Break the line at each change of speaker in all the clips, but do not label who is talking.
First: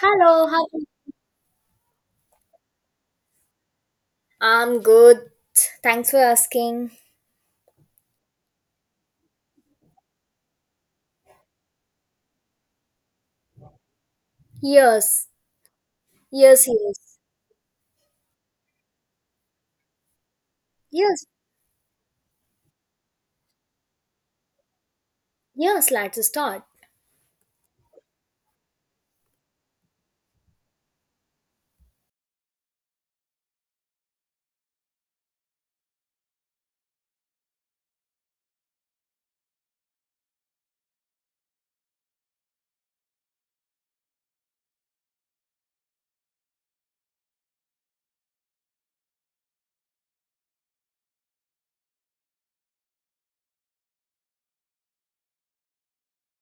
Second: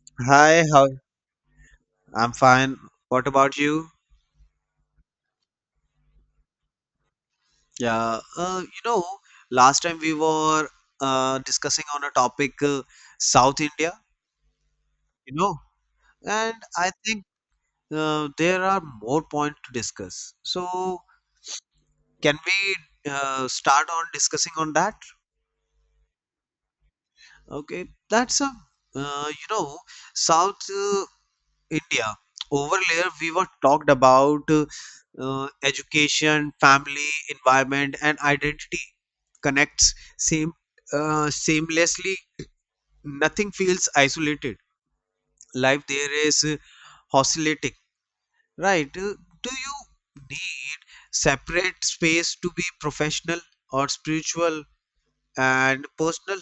Hello,
Hi,
how
how? I'm fine. What about you?
I'm good. Thanks for asking.
Yeah, last time we were discussing on a topic, South India,
Yes,
you know, and
yes,
I
yes,
think there are more points to discuss. So,
yes,
can we start on discussing on that?
yes, let's start.
Okay, that's a, uh, you know, South India. Over layer, we were talked about education, family, environment, and identity connects same seamlessly. Nothing feels isolated. Life there is oscillating, right? Do you need separate space to be professional or spiritual and personal?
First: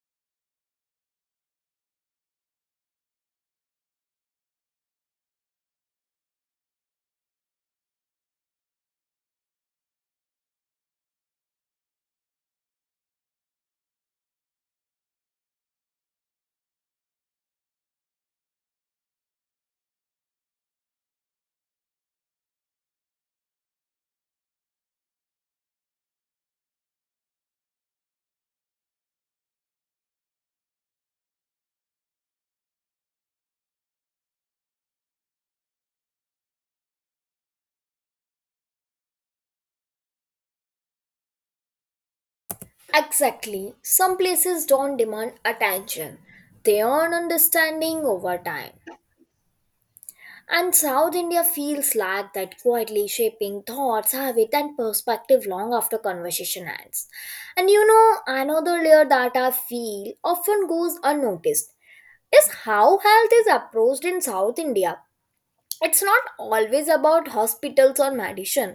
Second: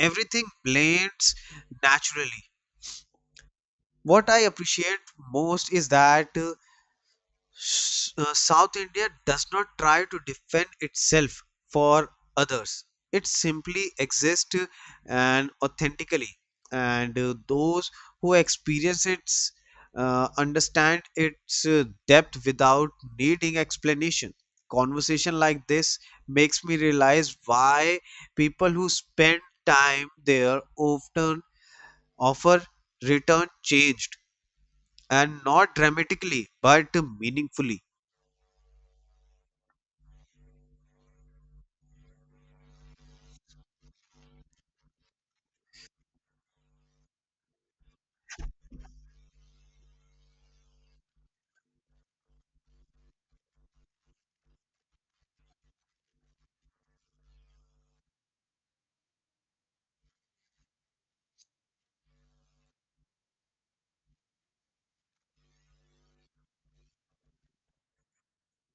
Everything blends naturally. What I appreciate most is that. South India does not try to defend itself for others. It simply exists and authentically, and those who experience it understand its depth without needing explanation. Conversation like this makes me realize why people who spend time there often offer return changed and not dramatically but meaningfully.
Exactly. Some places don't demand attention, they earn understanding over time. And South India feels like that quietly shaping thoughts, habit, and perspective long after conversation ends. And you know, another layer that I feel often goes unnoticed is how health is approached in South India. It's not always about hospitals or medicine,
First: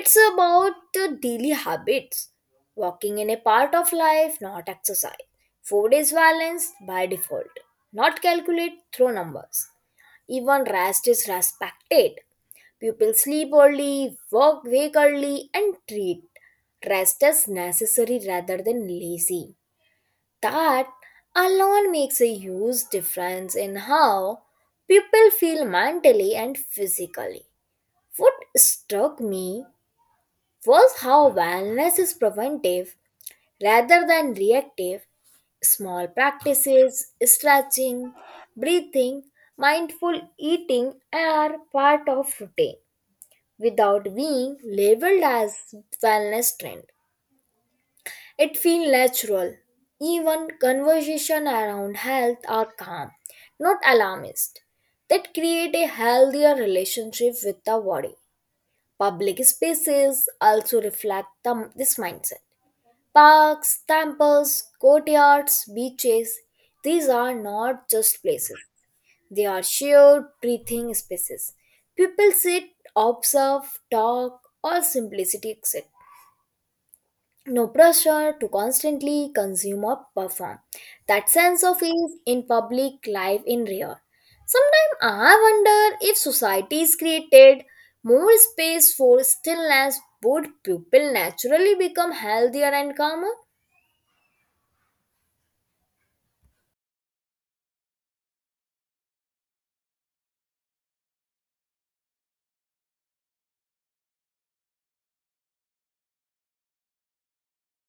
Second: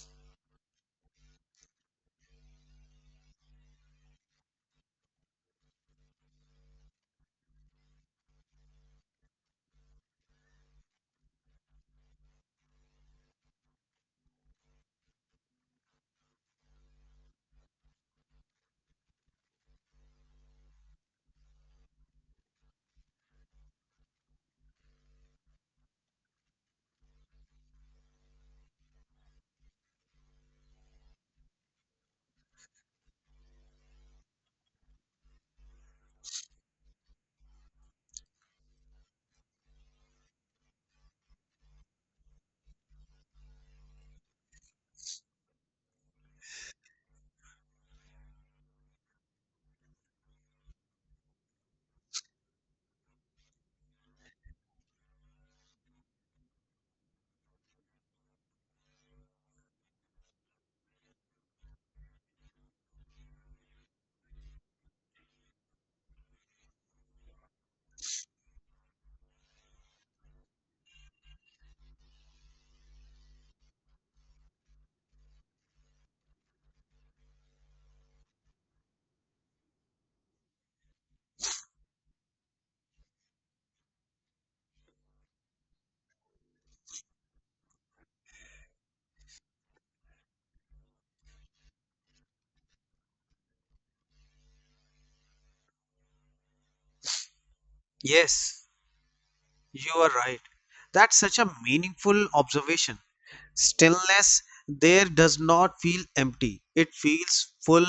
it's about the daily habits. Walking in a part of life, not exercise. Food is balanced by default, not calculate through numbers. Even rest is respected. People sleep early, work, wake early, and treat rest as necessary rather than lazy. That alone makes a huge difference in how people feel mentally and physically. What struck me was how wellness is preventive rather than reactive. Small practices, stretching, breathing, mindful eating are part of routine without being labeled as wellness trend. It feels natural. Even conversation around health are calm, not alarmist. That create a healthier relationship with the body. Public spaces also reflect this mindset. Parks, temples, courtyards, beaches, these are not just places, they are shared breathing spaces. People sit, observe, talk, or simplicity, etc. No pressure to constantly consume or perform. That sense of ease in public life in rare. Sometimes I wonder if societies created more space for stillness, would people naturally become healthier and calmer?
Yes, you are right. That's such a meaningful observation. Stillness there does not feel empty, it feels full.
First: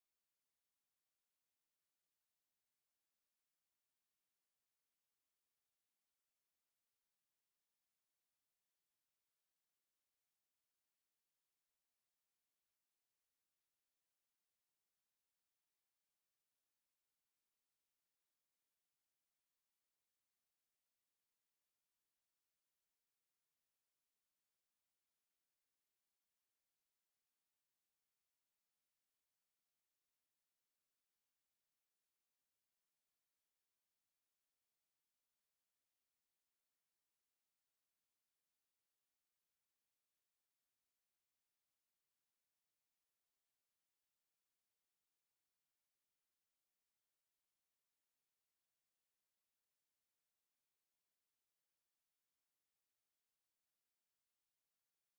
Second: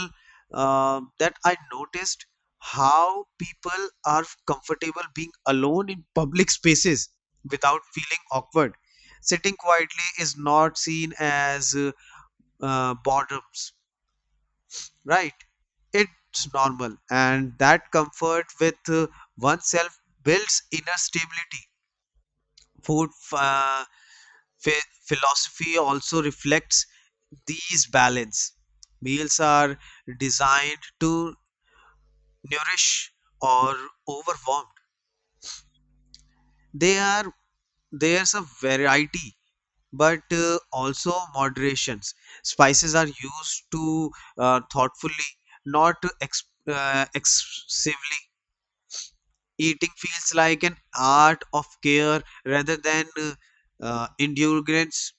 That I noticed how people are comfortable being alone in public spaces without feeling awkward. Sitting quietly is not seen as bottoms, right? It's normal, and that comfort with oneself builds inner stability. Food philosophy also reflects these balance meals are designed to nourish or overwhelm they are there's a variety but also moderations spices are used to thoughtfully not to excessively eating feels like an art of care rather than endurance.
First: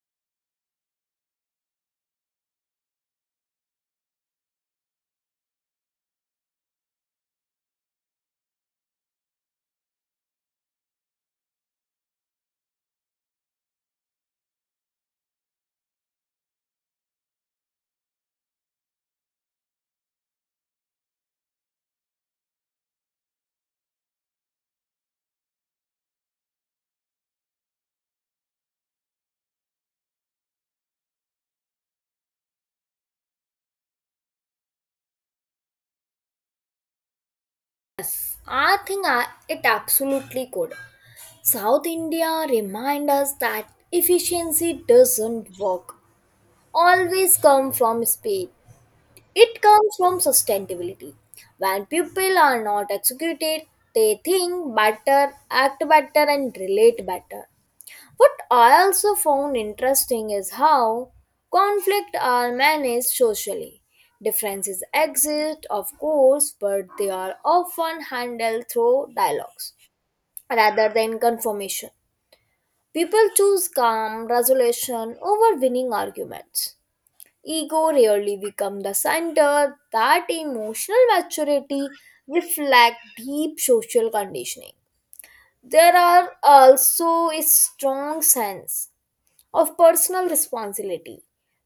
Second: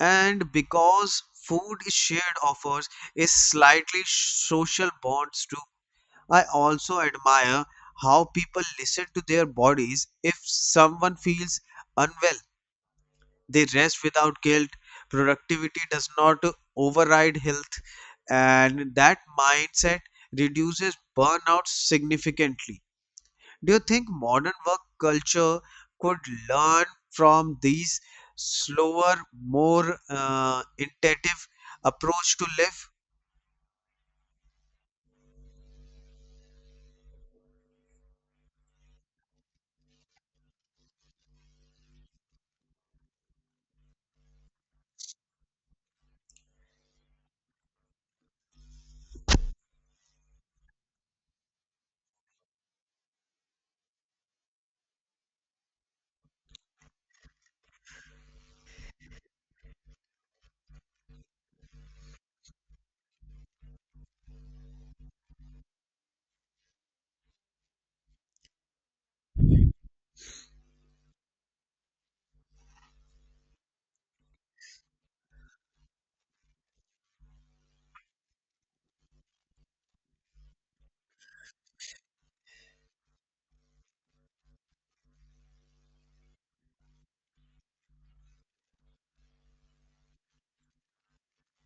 And because food is shared offers is slightly social bonds too. I also admire how people listen to their bodies. If someone feels unwell, they rest without guilt. Productivity does not override health, and that mindset reduces burnout significantly. Do you think modern work culture could learn from these slower, more intensive approach to life?
I think it absolutely could. South India remind us that efficiency doesn't work. Always come from speed. It comes from sustainability. When people are not executed, they think better, act better, and relate better. What I also found interesting is how conflict are managed socially. Differences exist, of course, but they are often handled through dialogues rather than confirmation. People choose calm resolution over winning arguments. Ego rarely become the center. That emotional maturity reflect deep social conditioning. There are also a strong sense of personal responsibility.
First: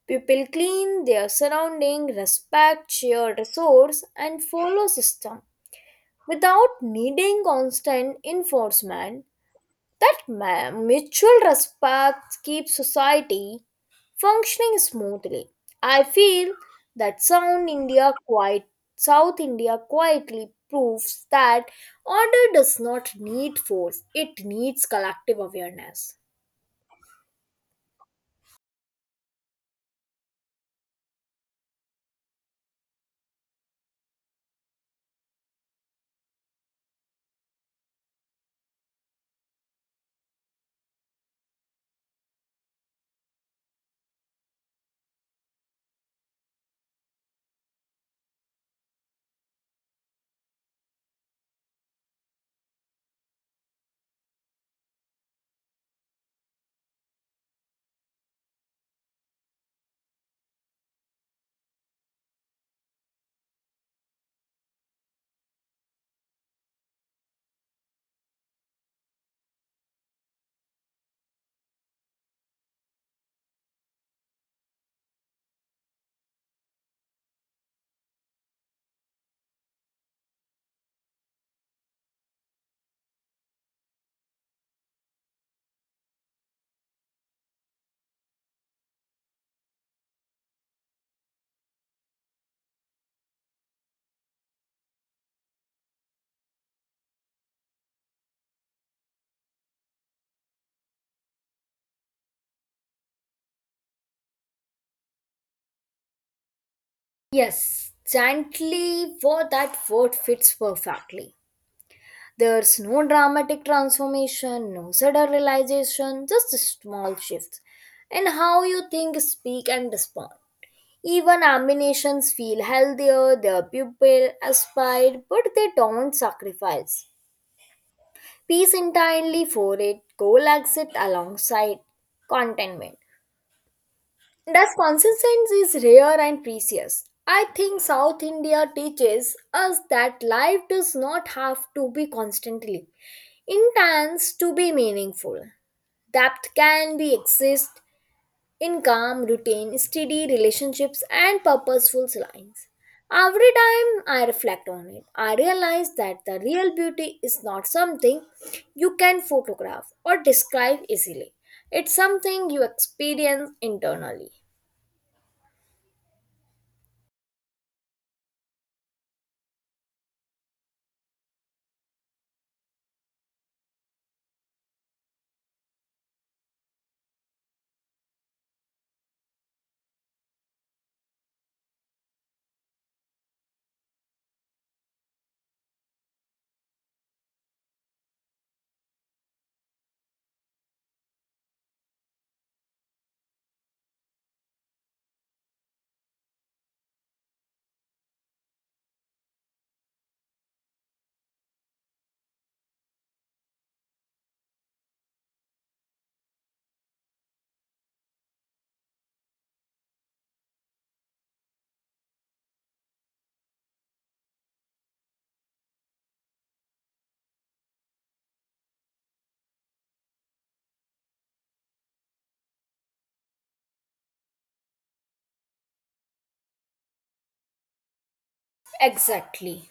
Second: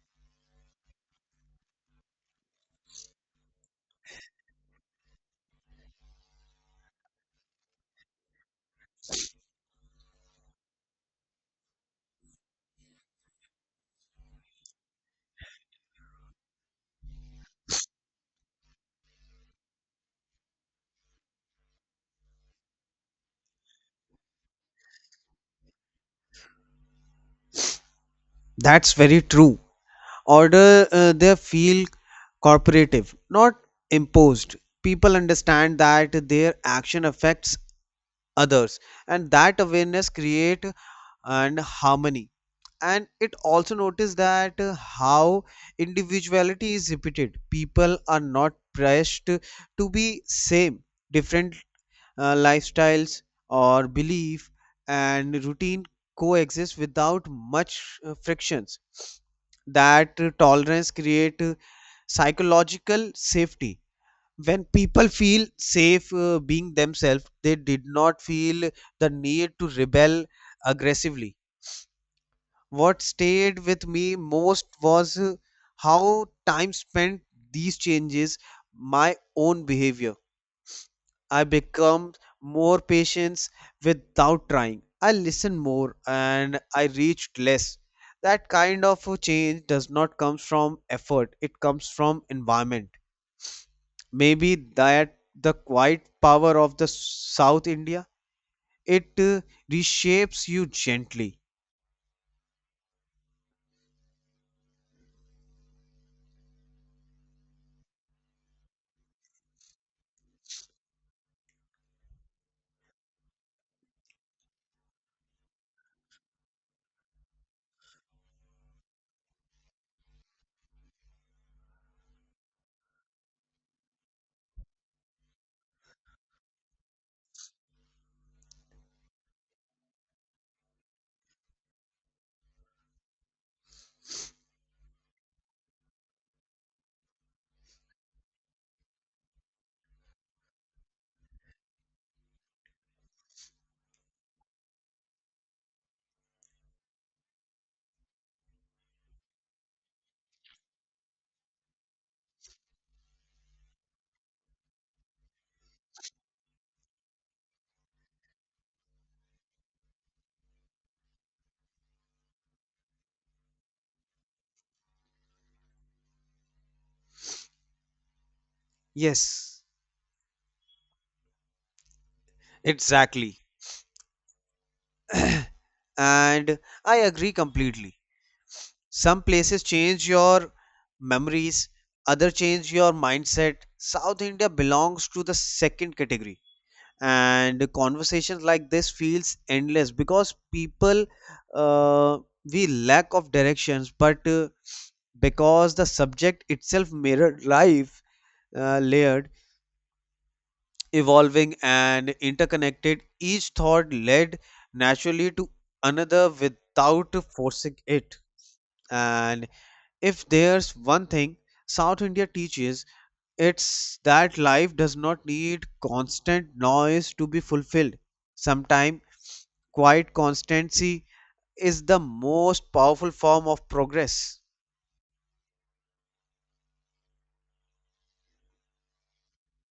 People clean their surrounding, respect shared resource, and follow system without needing constant enforcement. That mutual respect keeps society functioning smoothly. I feel that Sound India quiet South India quietly proves that order does not need force, it needs collective awareness.
That's very true. Order they feel cooperative, not imposed. People understand that their action affects others, and that awareness create and harmony. And it also noticed that how individuality is repeated people are not pressed to be same different lifestyles or belief and routine coexist without much frictions that tolerance create psychological safety when people feel safe being themselves they did not feel the need to rebel aggressively what stayed with me most was how time spent these changes my own behavior. I become more patient without trying. I listen more and I reached less. That kind of a change does not come from effort, it comes from environment. Maybe that the quiet power of the South India, it reshapes you gently.
Yes, gently for that word fits perfectly. There's no dramatic transformation, no sudden realization, just small shifts in how you think, speak, and respond. Even ammunitions feel healthier, their pupil aspire, but they don't sacrifice peace entirely for it. Goal exit alongside contentment. Thus, consistency is rare and precious. I think South India teaches us that life does not have to be constantly intense to be meaningful. Depth can be exist in calm routine, steady relationships, and purposeful lines. Every time I reflect on it, I realize that the real beauty is not something you can photograph or describe easily. It's something you experience internally.
Yes, exactly. And I agree completely. Some places change your memories, other change your mindset. South India belongs to the second category. And conversations like this feels endless because people uh, we lack of directions, but because the subject itself mirrored life, layered, evolving, and interconnected, each thought led naturally to another without forcing it. And if there's one thing South India teaches, it's that life does not need constant noise to be fulfilled. Sometimes quiet constancy is the most powerful form of progress.
Exactly.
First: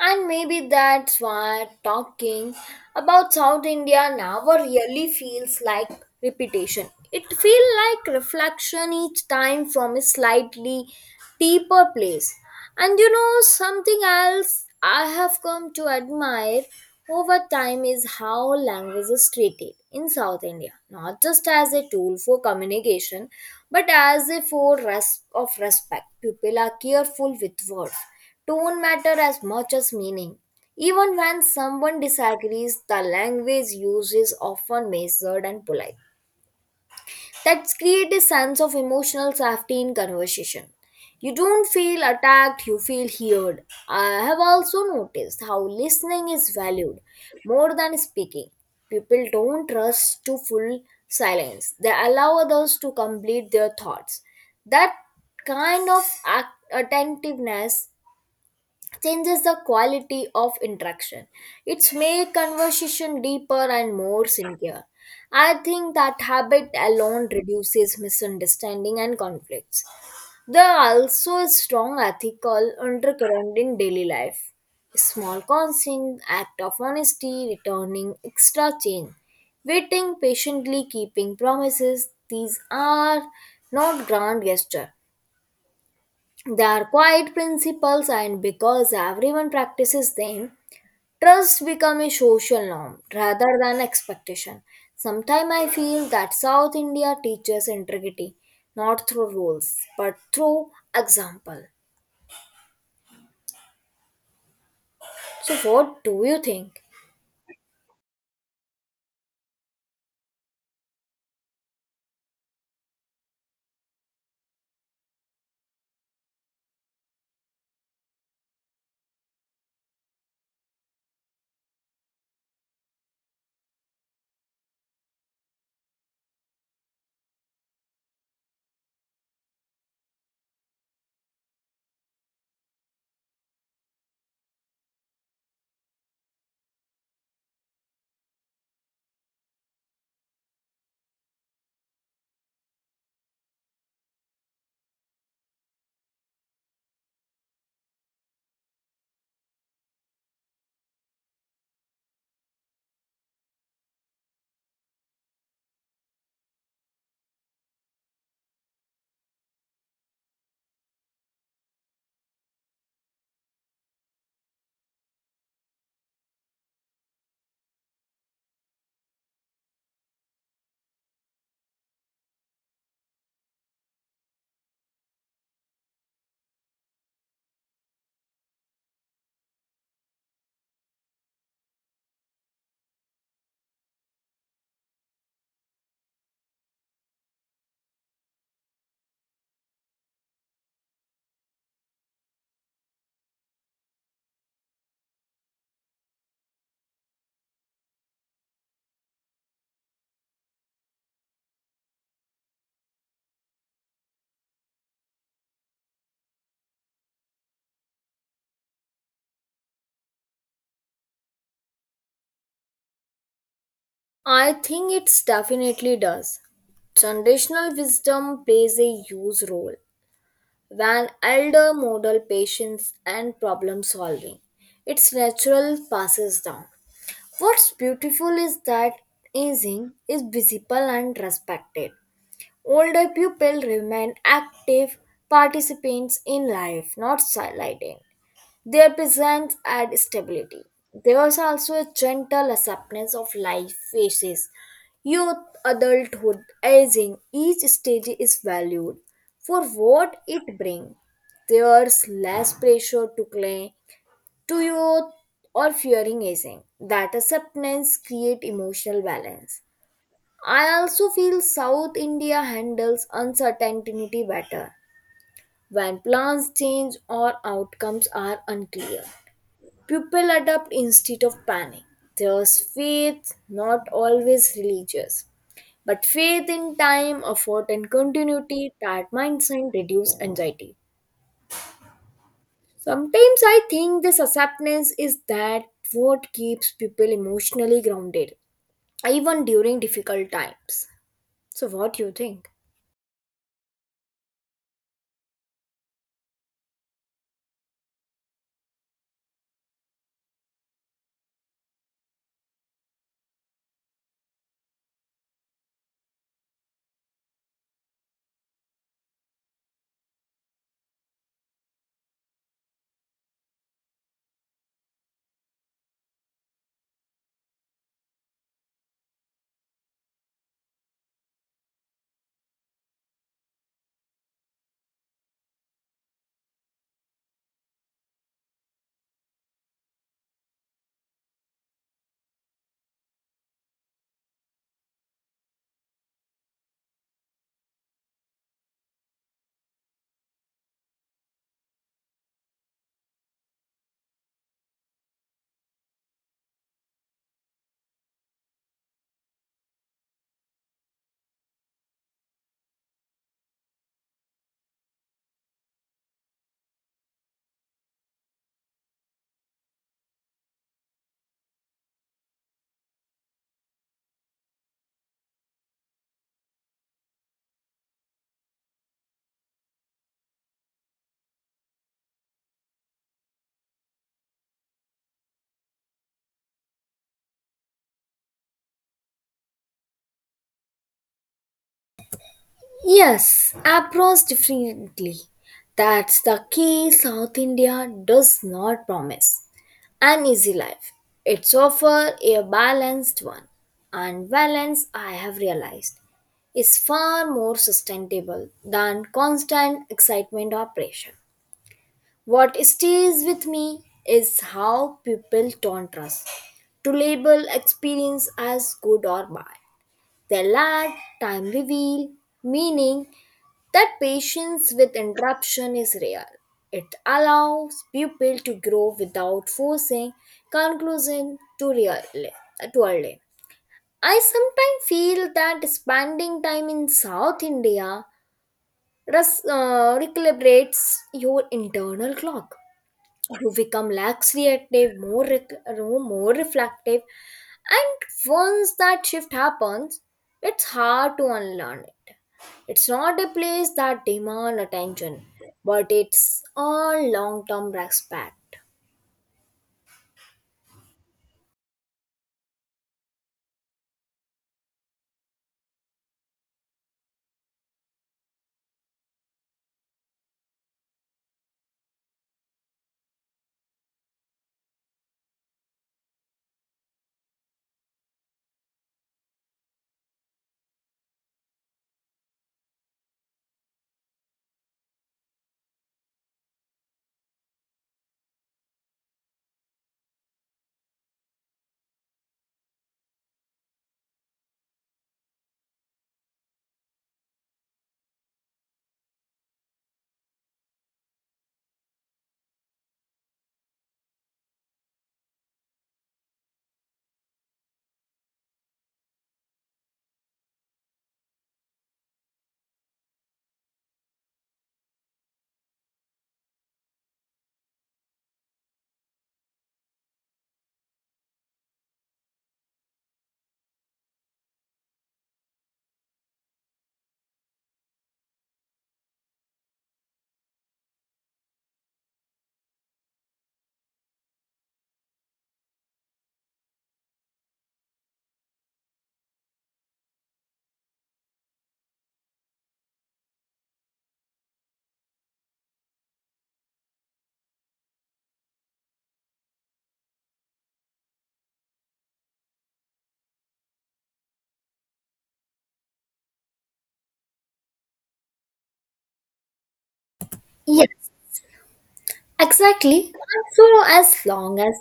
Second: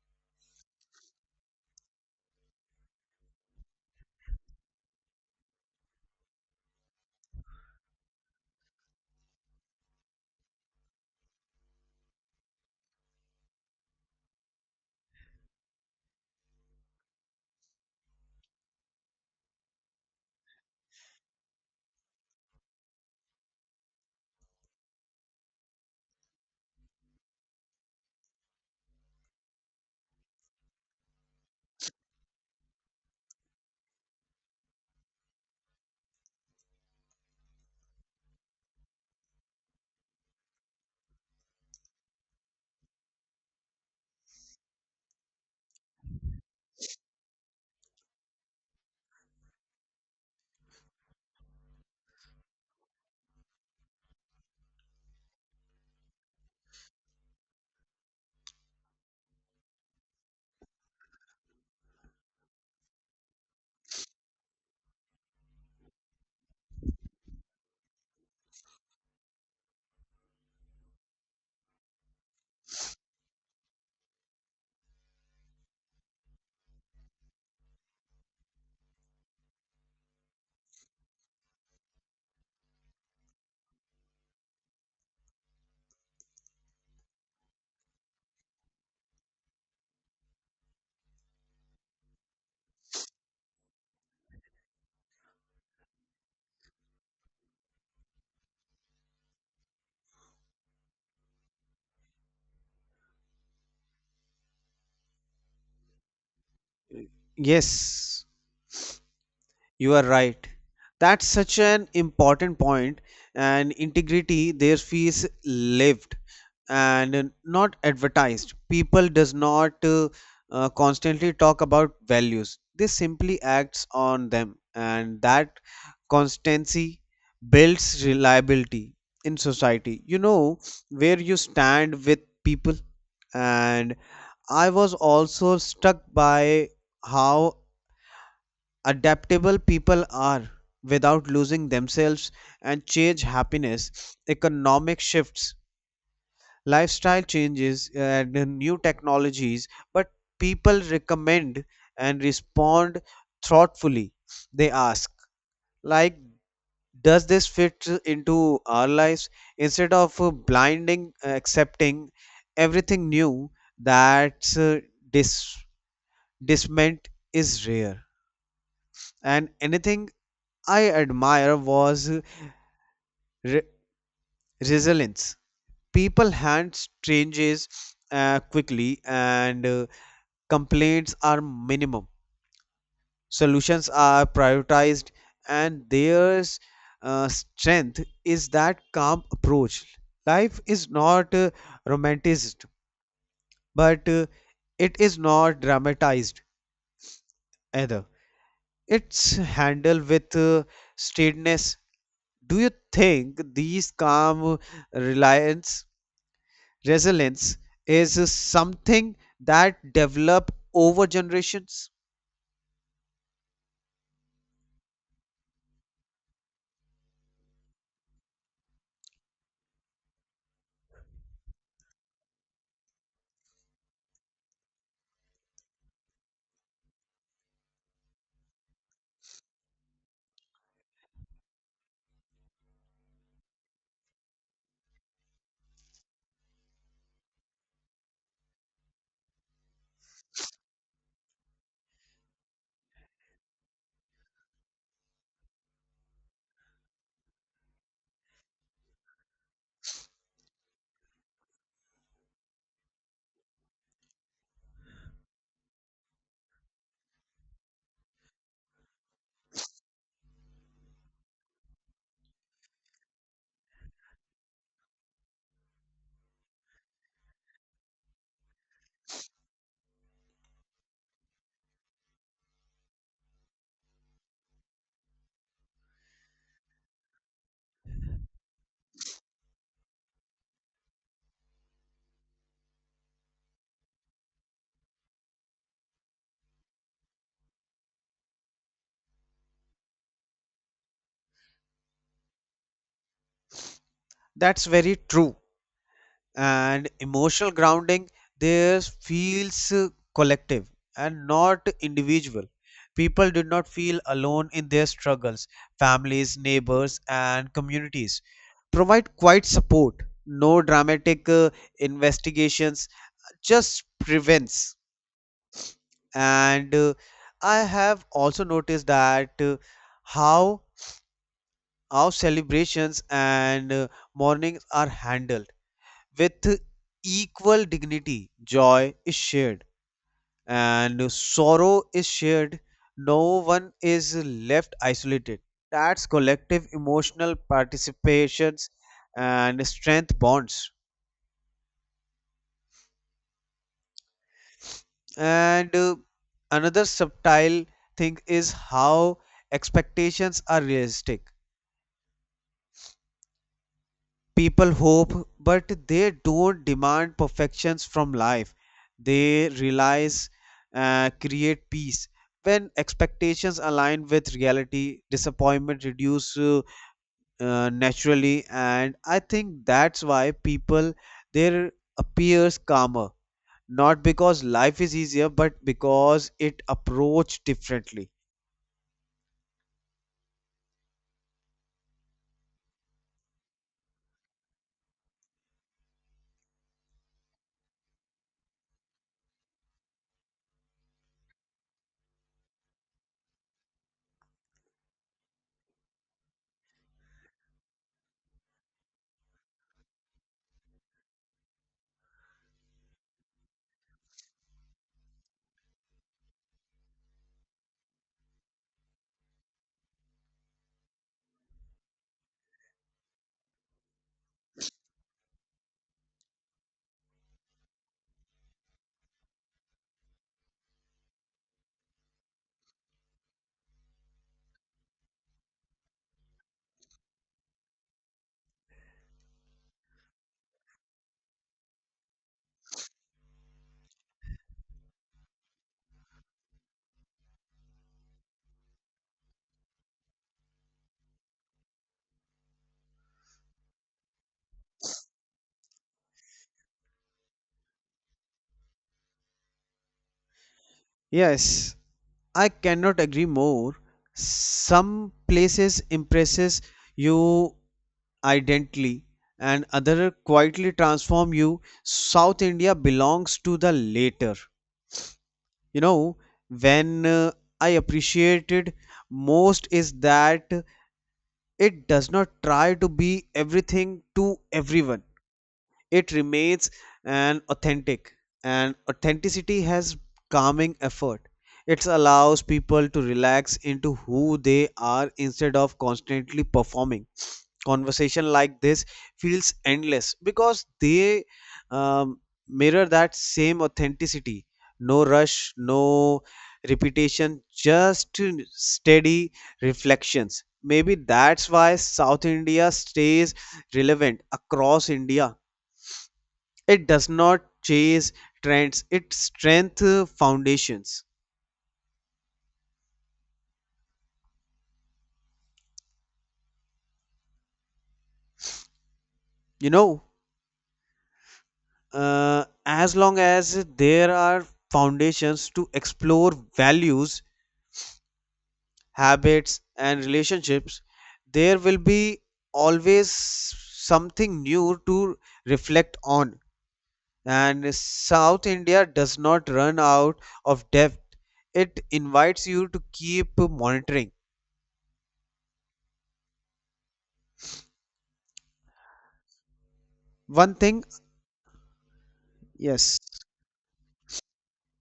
And maybe that's why talking about South India never really feels like repetition. It feels like reflection each time from a slightly deeper place. And you know, something else I have come to admire over time is how language is treated in South India, not just as a tool for communication, but as a of respect. People are careful with words. Tone matter as much as meaning. Even when someone disagrees, the language used is often measured and polite. That creates a sense of emotional safety in conversation. You don't feel attacked, you feel heard. I have also noticed how listening is valued more than speaking. People don't trust to full silence, they allow others to complete their thoughts. That kind of attentiveness changes the quality of interaction. It's make conversation deeper and more sincere. I think that habit alone reduces misunderstanding and conflicts. There are also a strong ethical undercurrent in daily life. Small consent, act of honesty, returning extra change, waiting patiently, keeping promises. These are not grand gesture, they are quiet principles, and because everyone practices them, trust becomes a social norm rather than expectation. Sometimes I feel that South India teaches integrity not through rules but through example. So, what do you think?
Yes, you are right. That's such an important point, and integrity there feels lived. And not advertised people does not constantly talk about values they simply acts on them and that constancy builds reliability in society you know where you stand with people and I was also struck by how adaptable people are without losing themselves and change happiness economic shifts lifestyle changes and new technologies, but people recommend and respond thoughtfully. They ask, like, does this fit into our lives? Instead of blinding accepting everything new that's dis- disment is rare. And anything I admire was re- resilience. People hand changes quickly and complaints are minimum, solutions are prioritized, and their strength is that calm approach. Life is not romanticized, but it is not dramatized either. It's handled with steadiness. Do you think these calm reliance, resilience, is something that develop over generations?
I think it definitely does. Traditional wisdom plays a huge role when elder model patience and problem solving. Its natural passes down. What's beautiful is that aging is visible and respected. Older people remain active participants in life, not sidelined. Their presence adds stability. There was also a gentle acceptance of life phases. Youth, adulthood, aging, each stage is valued for what it brings. There's less pressure to claim to youth or fearing aging. That acceptance create emotional balance. I also feel South India handles uncertainty better when plans change or outcomes are unclear. People adapt instead of panic. There's faith, not always religious, but faith in time, effort, and continuity. That mindset reduce anxiety. Sometimes I think this acceptance is that what keeps people emotionally grounded, even during difficult times. So, what do you think?
That's very true and emotional grounding there feels collective and not individual people did not feel alone in their struggles families neighbors and communities provide quiet support no dramatic investigations just prevents and I have also noticed that how our celebrations and mornings are handled with equal dignity. Joy is shared and sorrow is shared. No one is left isolated. That's collective emotional participations and strength bonds. And another subtle thing is how expectations are realistic. People hope, but they don't demand perfections from life. They realize, create peace. When expectations align with reality, disappointment reduce naturally, and I think that's why people there appears calmer. Not because life is easier, but because it approached differently.
Yes, approach differently. That's the key. South India does not promise an easy life. It's offer a balanced one. And balance, I have realized, is far more sustainable than constant excitement or pressure. What stays with me is how people don't trust to label experience as good or bad. They let time reveal, meaning that patience with interruption is rare. It allows people to grow without forcing conclusion to really to early. I sometimes feel that spending time in South India recalibrates your internal clock who become lax reactive, more, rec- no, more reflective. And once that shift happens, it's hard to unlearn it. It's not a place that demand attention, but it's a long-term respect.
Yes, I cannot agree more. Some places impresses you identically and other quietly transform you. South India belongs to the later. You know, when I appreciated most is that it does not try to be everything to everyone it remains an authentic and authenticity has calming effort it allows people to relax into who they are instead of constantly performing conversation like this feels endless because they um, mirror that same authenticity no rush no repetition just steady reflections maybe that's why South India stays relevant across India it does not chase trends, it strengthens foundations. You know, as long as there are foundations to explore values, habits, and relationships, there will be always something new to reflect on. And South India does not run out of depth, it invites you to keep monitoring. One thing,
Yes,
yes,
exactly. So as long as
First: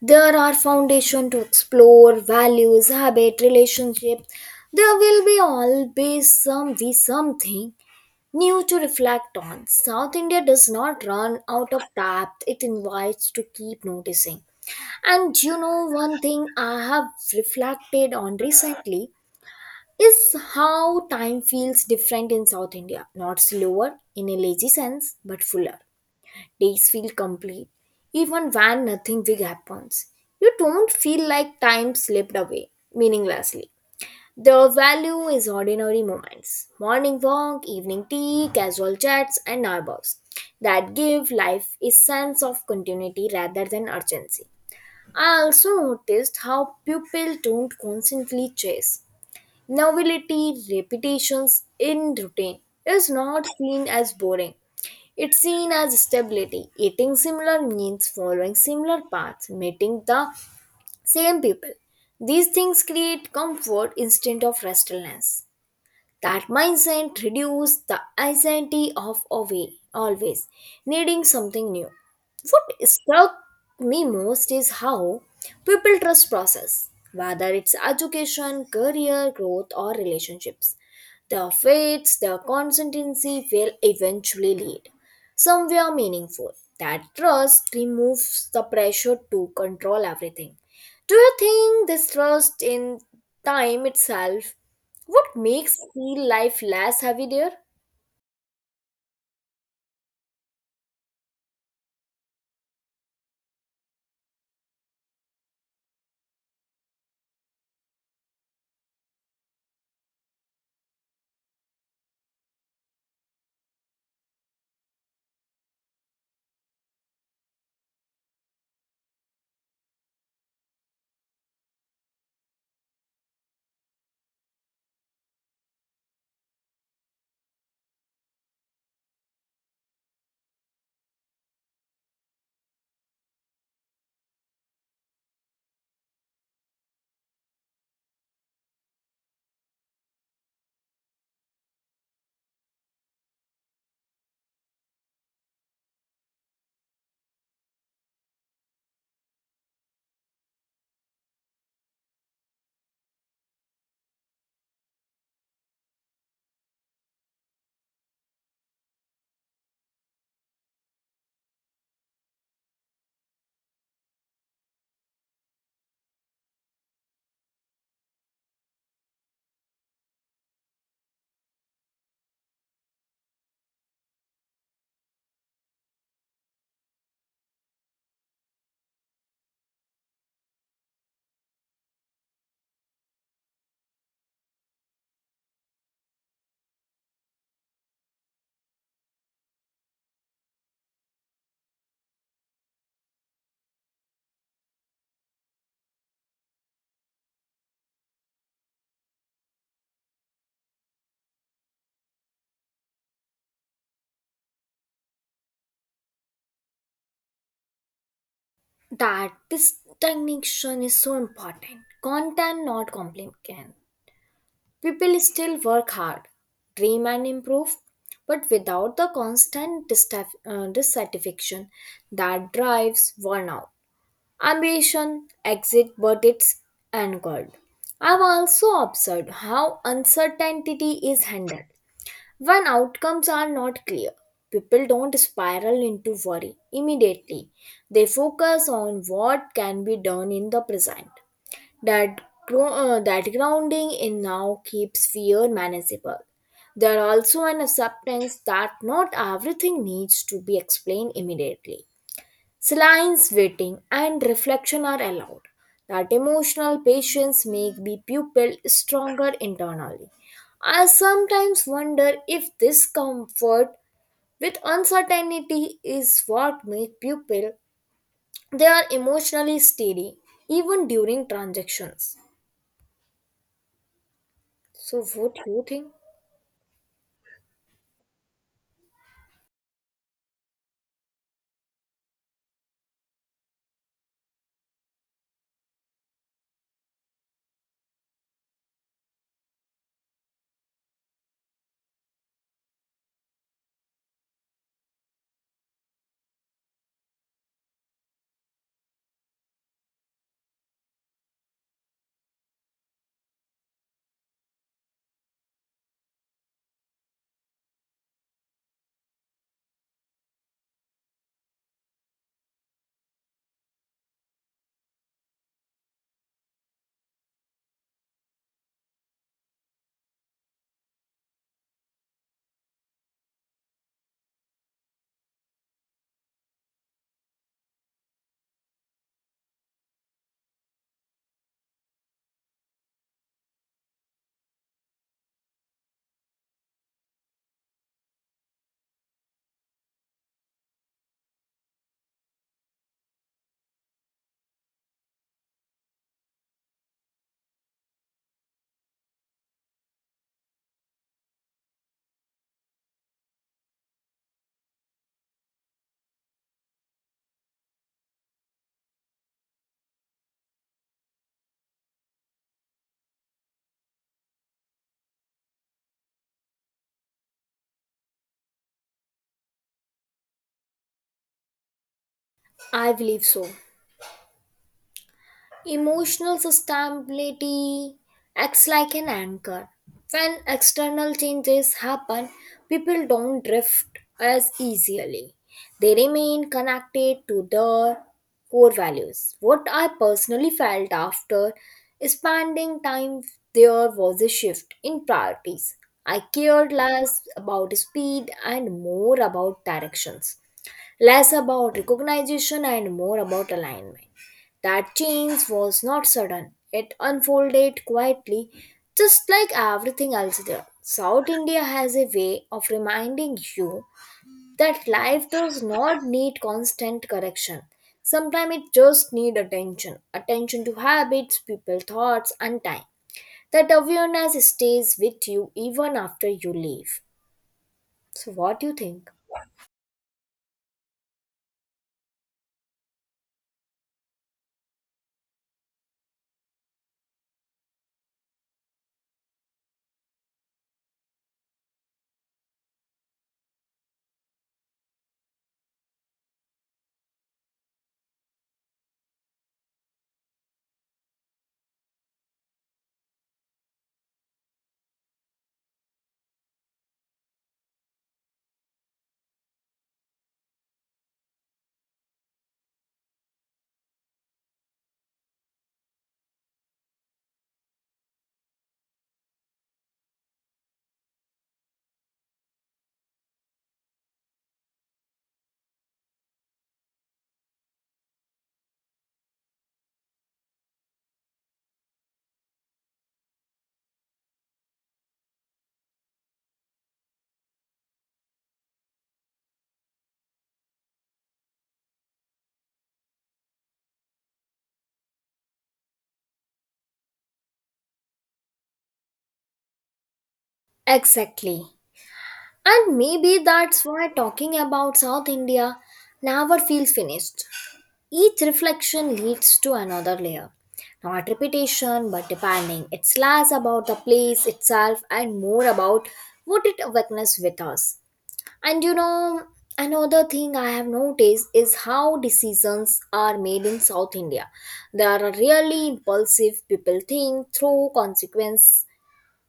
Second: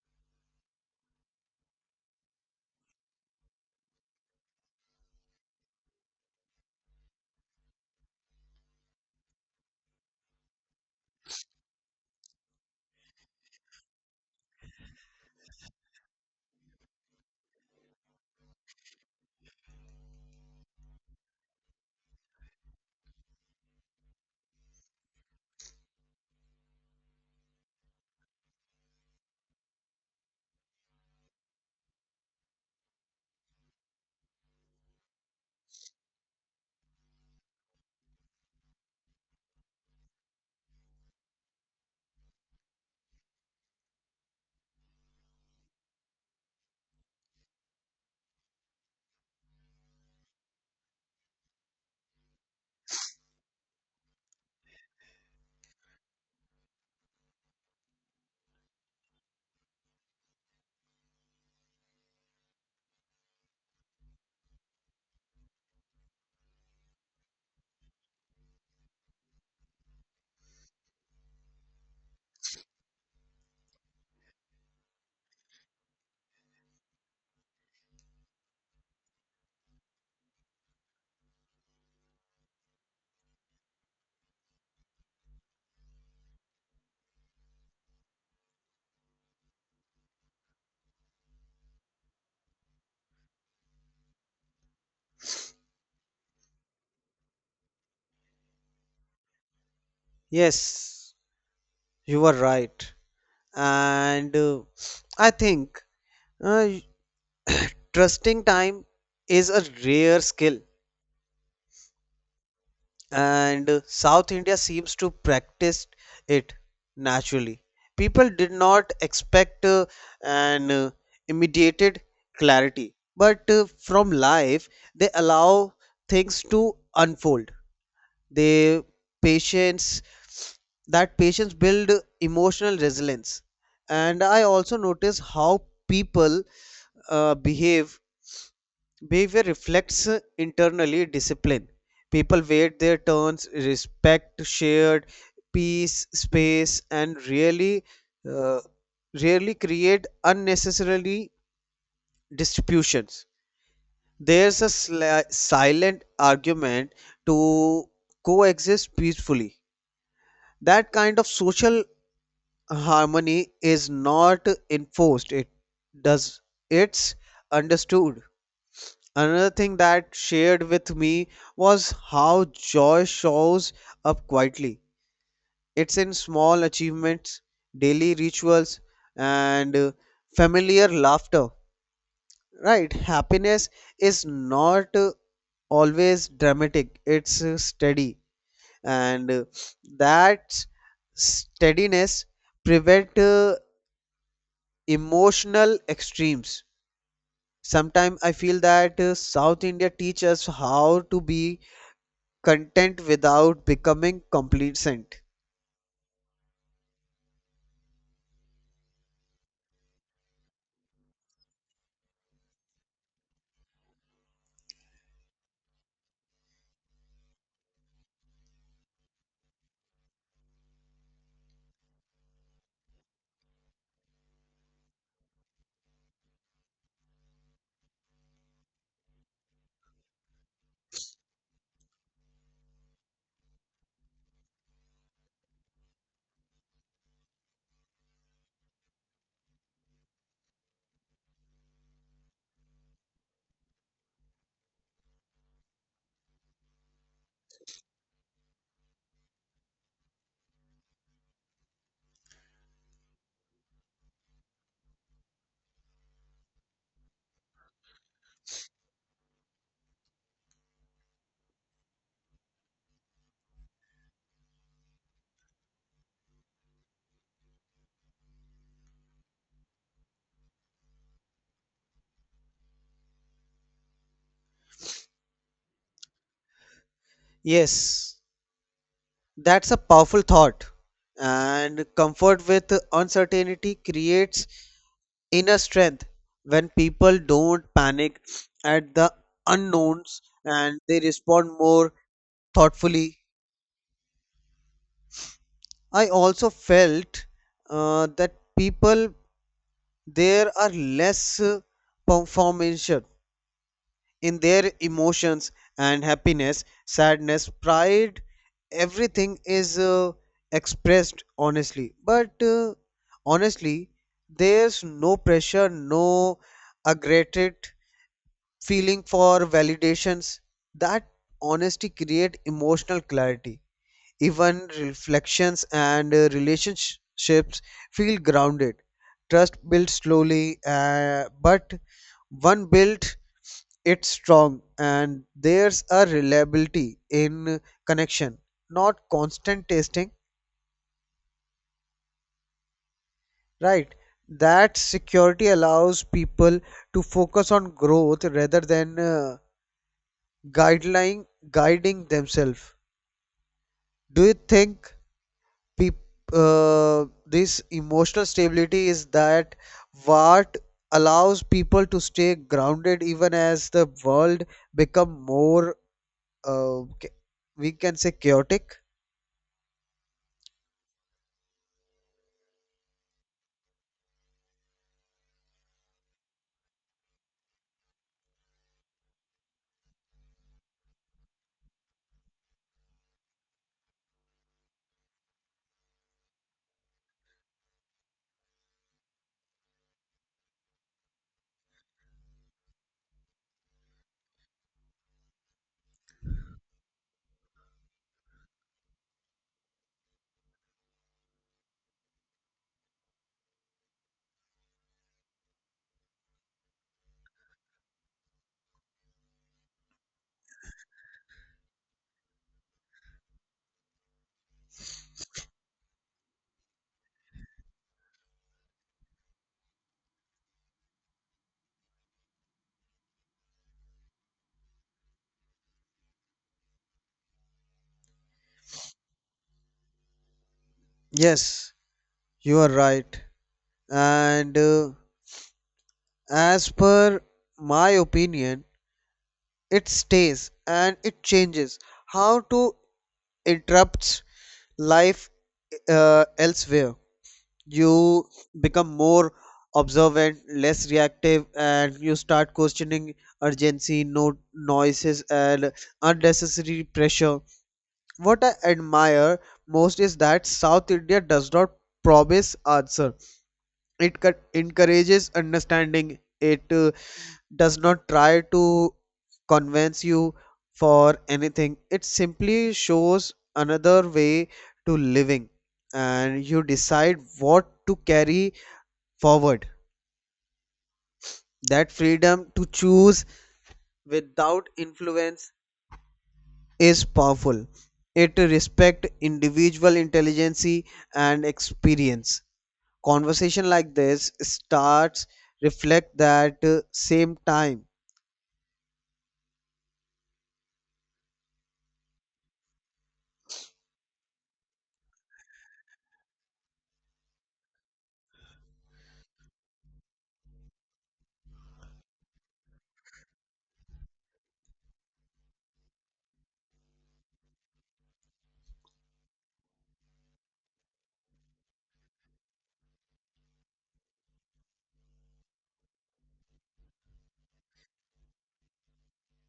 there are foundation to explore values, habit, relationships, there will be always something new to reflect on. South India does not run out of depth, it invites to keep noticing. And you know, one thing I have reflected on recently is how time feels different in South India. Not slower in a lazy sense, but fuller. Days feel complete, even when nothing big happens. You don't feel like time slipped away meaninglessly. The value is ordinary moments, morning walk, evening tea, casual chats, and neighbors that give life a sense of continuity rather than urgency. I also noticed how people don't constantly chase novelty. Repetitions in routine is not seen as boring. It's seen as stability. Eating similar meals, following similar paths, meeting the same people. These things create comfort instead of restlessness. That mindset reduces the anxiety of away, always needing something new. What struck me most is how people trust process, whether it's education, career, growth, or relationships. Their faiths, their consistency will eventually lead somewhere meaningful. That trust removes the pressure to control everything. Do you think this trust in time itself what makes feel life less heavy there?
yes, you are right. And I think uh, trusting time is a rare skill and South India seems to practice it naturally people did not expect an immediate clarity but from life they allow things to unfold they patience that patience build emotional resilience and I also notice how people behave behavior reflects internally discipline people wait their turns respect shared peace space and really uh, rarely create unnecessarily distributions there's a silent argument to coexist peacefully that kind of social harmony is not enforced it does it's understood. Another thing that shared with me was how joy shows up quietly. It's in small achievements, daily rituals, and familiar laughter. Right? Happiness is not always dramatic, it's steady. And that steadiness prevent emotional extremes. Sometimes I feel that South India teaches us how to be content without becoming complacent.
That distinction is so important. Content not complicated. People still work hard, dream and improve, but without the constant dissatisfaction that drives one out. Ambition exits, but it's anchored. I've also observed how uncertainty is handled. When outcomes are not clear, people don't spiral into worry immediately. They focus on what can be done in the present. That, that grounding in now keeps fear manageable. There are also an acceptance that not everything needs to be explained immediately. Silence, waiting, and reflection are allowed. That emotional patience make the pupil stronger internally. I sometimes wonder if this comfort with uncertainty is what makes pupil they are emotionally steady even during transactions. So what do you think?
Yes, that's a powerful thought. And comfort with uncertainty creates inner strength when people don't panic at the unknowns and they respond more thoughtfully. I also felt that people there are less performance in their emotions and happiness, sadness, pride, everything is expressed honestly. But honestly, there's no pressure, no aggravated feeling for validations. That honesty create emotional clarity. Even reflections and relationships feel grounded. Trust builds slowly, but one built it strong, and there's a reliability in connection, not constant testing, right? That security allows people to focus on growth rather than guideline guiding themselves. Do you think peop this emotional stability is that what allows people to stay grounded even as the world become more uh, ca- we can say chaotic?
I believe so. Emotional sustainability acts like an anchor. When external changes happen, people don't drift as easily. They remain connected to their core values. What I personally felt after spending time there was a shift in priorities. I cared less about speed and more about directions, less about recognition and more about alignment. That change was not sudden, it unfolded quietly, just like everything else there. South India has a way of reminding you that life does not need constant correction. Sometimes it just needs attention, attention to habits, people, thoughts, and time. That awareness stays with you even after you leave. So, what do you think?
Yes, you are right. And as per my opinion it stays and it changes how to interrupts life elsewhere you become more observant, less reactive, and you start questioning urgency, no noises, and unnecessary pressure. What I admire most is that South India does not promise answer. It encourages understanding. It does not try to convince you for anything. It simply shows another way to living, and you decide what to carry forward. That freedom to choose without influence is powerful. It respects individual intelligence and experience. Conversation like this starts reflect that same time.
Exactly. And maybe that's why talking about South India never feels finished. Each reflection leads to another layer. Not repetition, but depending. It's less about the place itself and more about what it awakeness with us. And you know, another thing I have noticed is how decisions are made in South India. They are really impulsive. People think through consequence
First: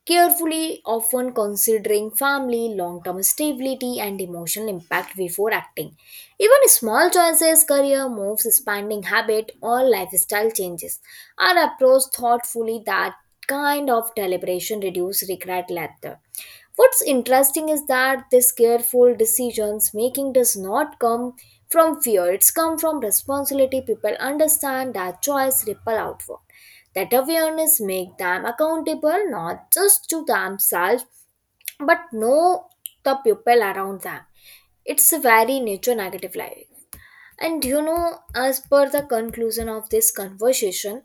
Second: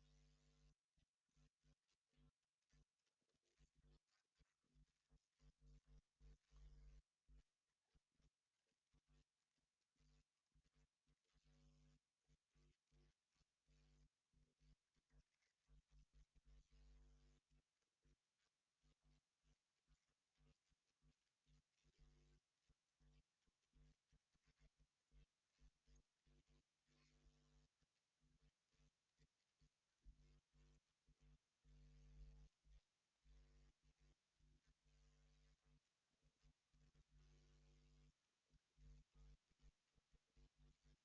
carefully, often considering family, long term stability, and emotional impact before acting. Even small choices, career moves, spending habit, or lifestyle changes are approached thoughtfully. That kind of deliberation reduces regret later. What's interesting is that this careful decisions making does not come from fear, it's come from responsibility. People understand that choice ripple outward. That awareness make them accountable not just to themselves but know the people around them. It's a very nature negative life. And you know, as per the conclusion of this conversation,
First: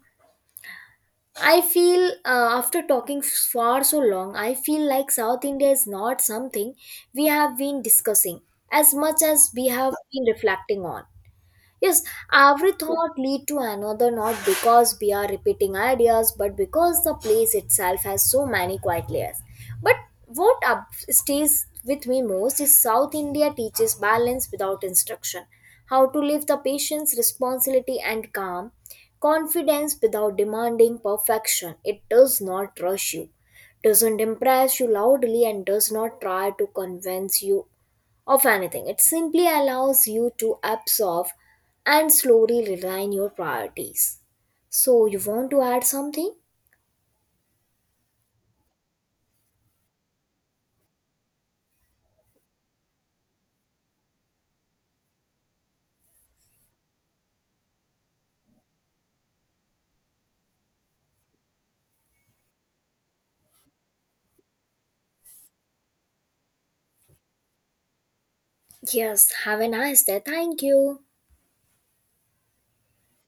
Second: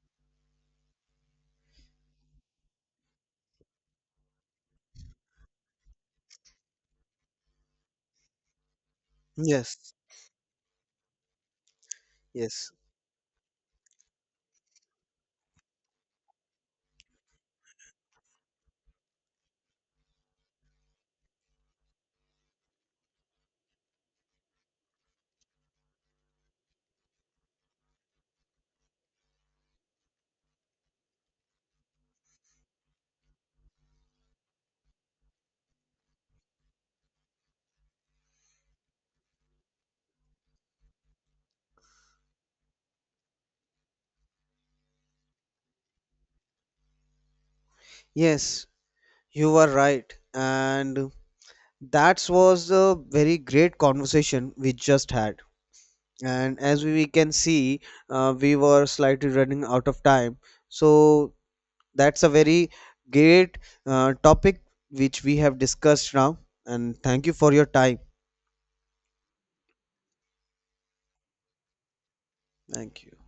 I feel after talking for so long, I feel like South India is not something we have been discussing as much as we
Yes,
have been reflecting on. Yes,
yes,
every thought lead to another not because we are repeating ideas but because the place itself has so many quiet layers. But what up stays with me most is South India teaches balance without instruction. How to live the patience, responsibility and calm, confidence without demanding perfection. It does not rush you, doesn't impress you loudly and does not try to convince you of anything. It simply allows you to absorb and slowly realign your priorities. So, you want to add something?
yes, you are right. And that was a very great conversation we just had. And as we can see, we were slightly running out of time. So that's a very great topic which we have discussed now and thank you for your time.
Yes, have a nice day. Thank you.
Thank you.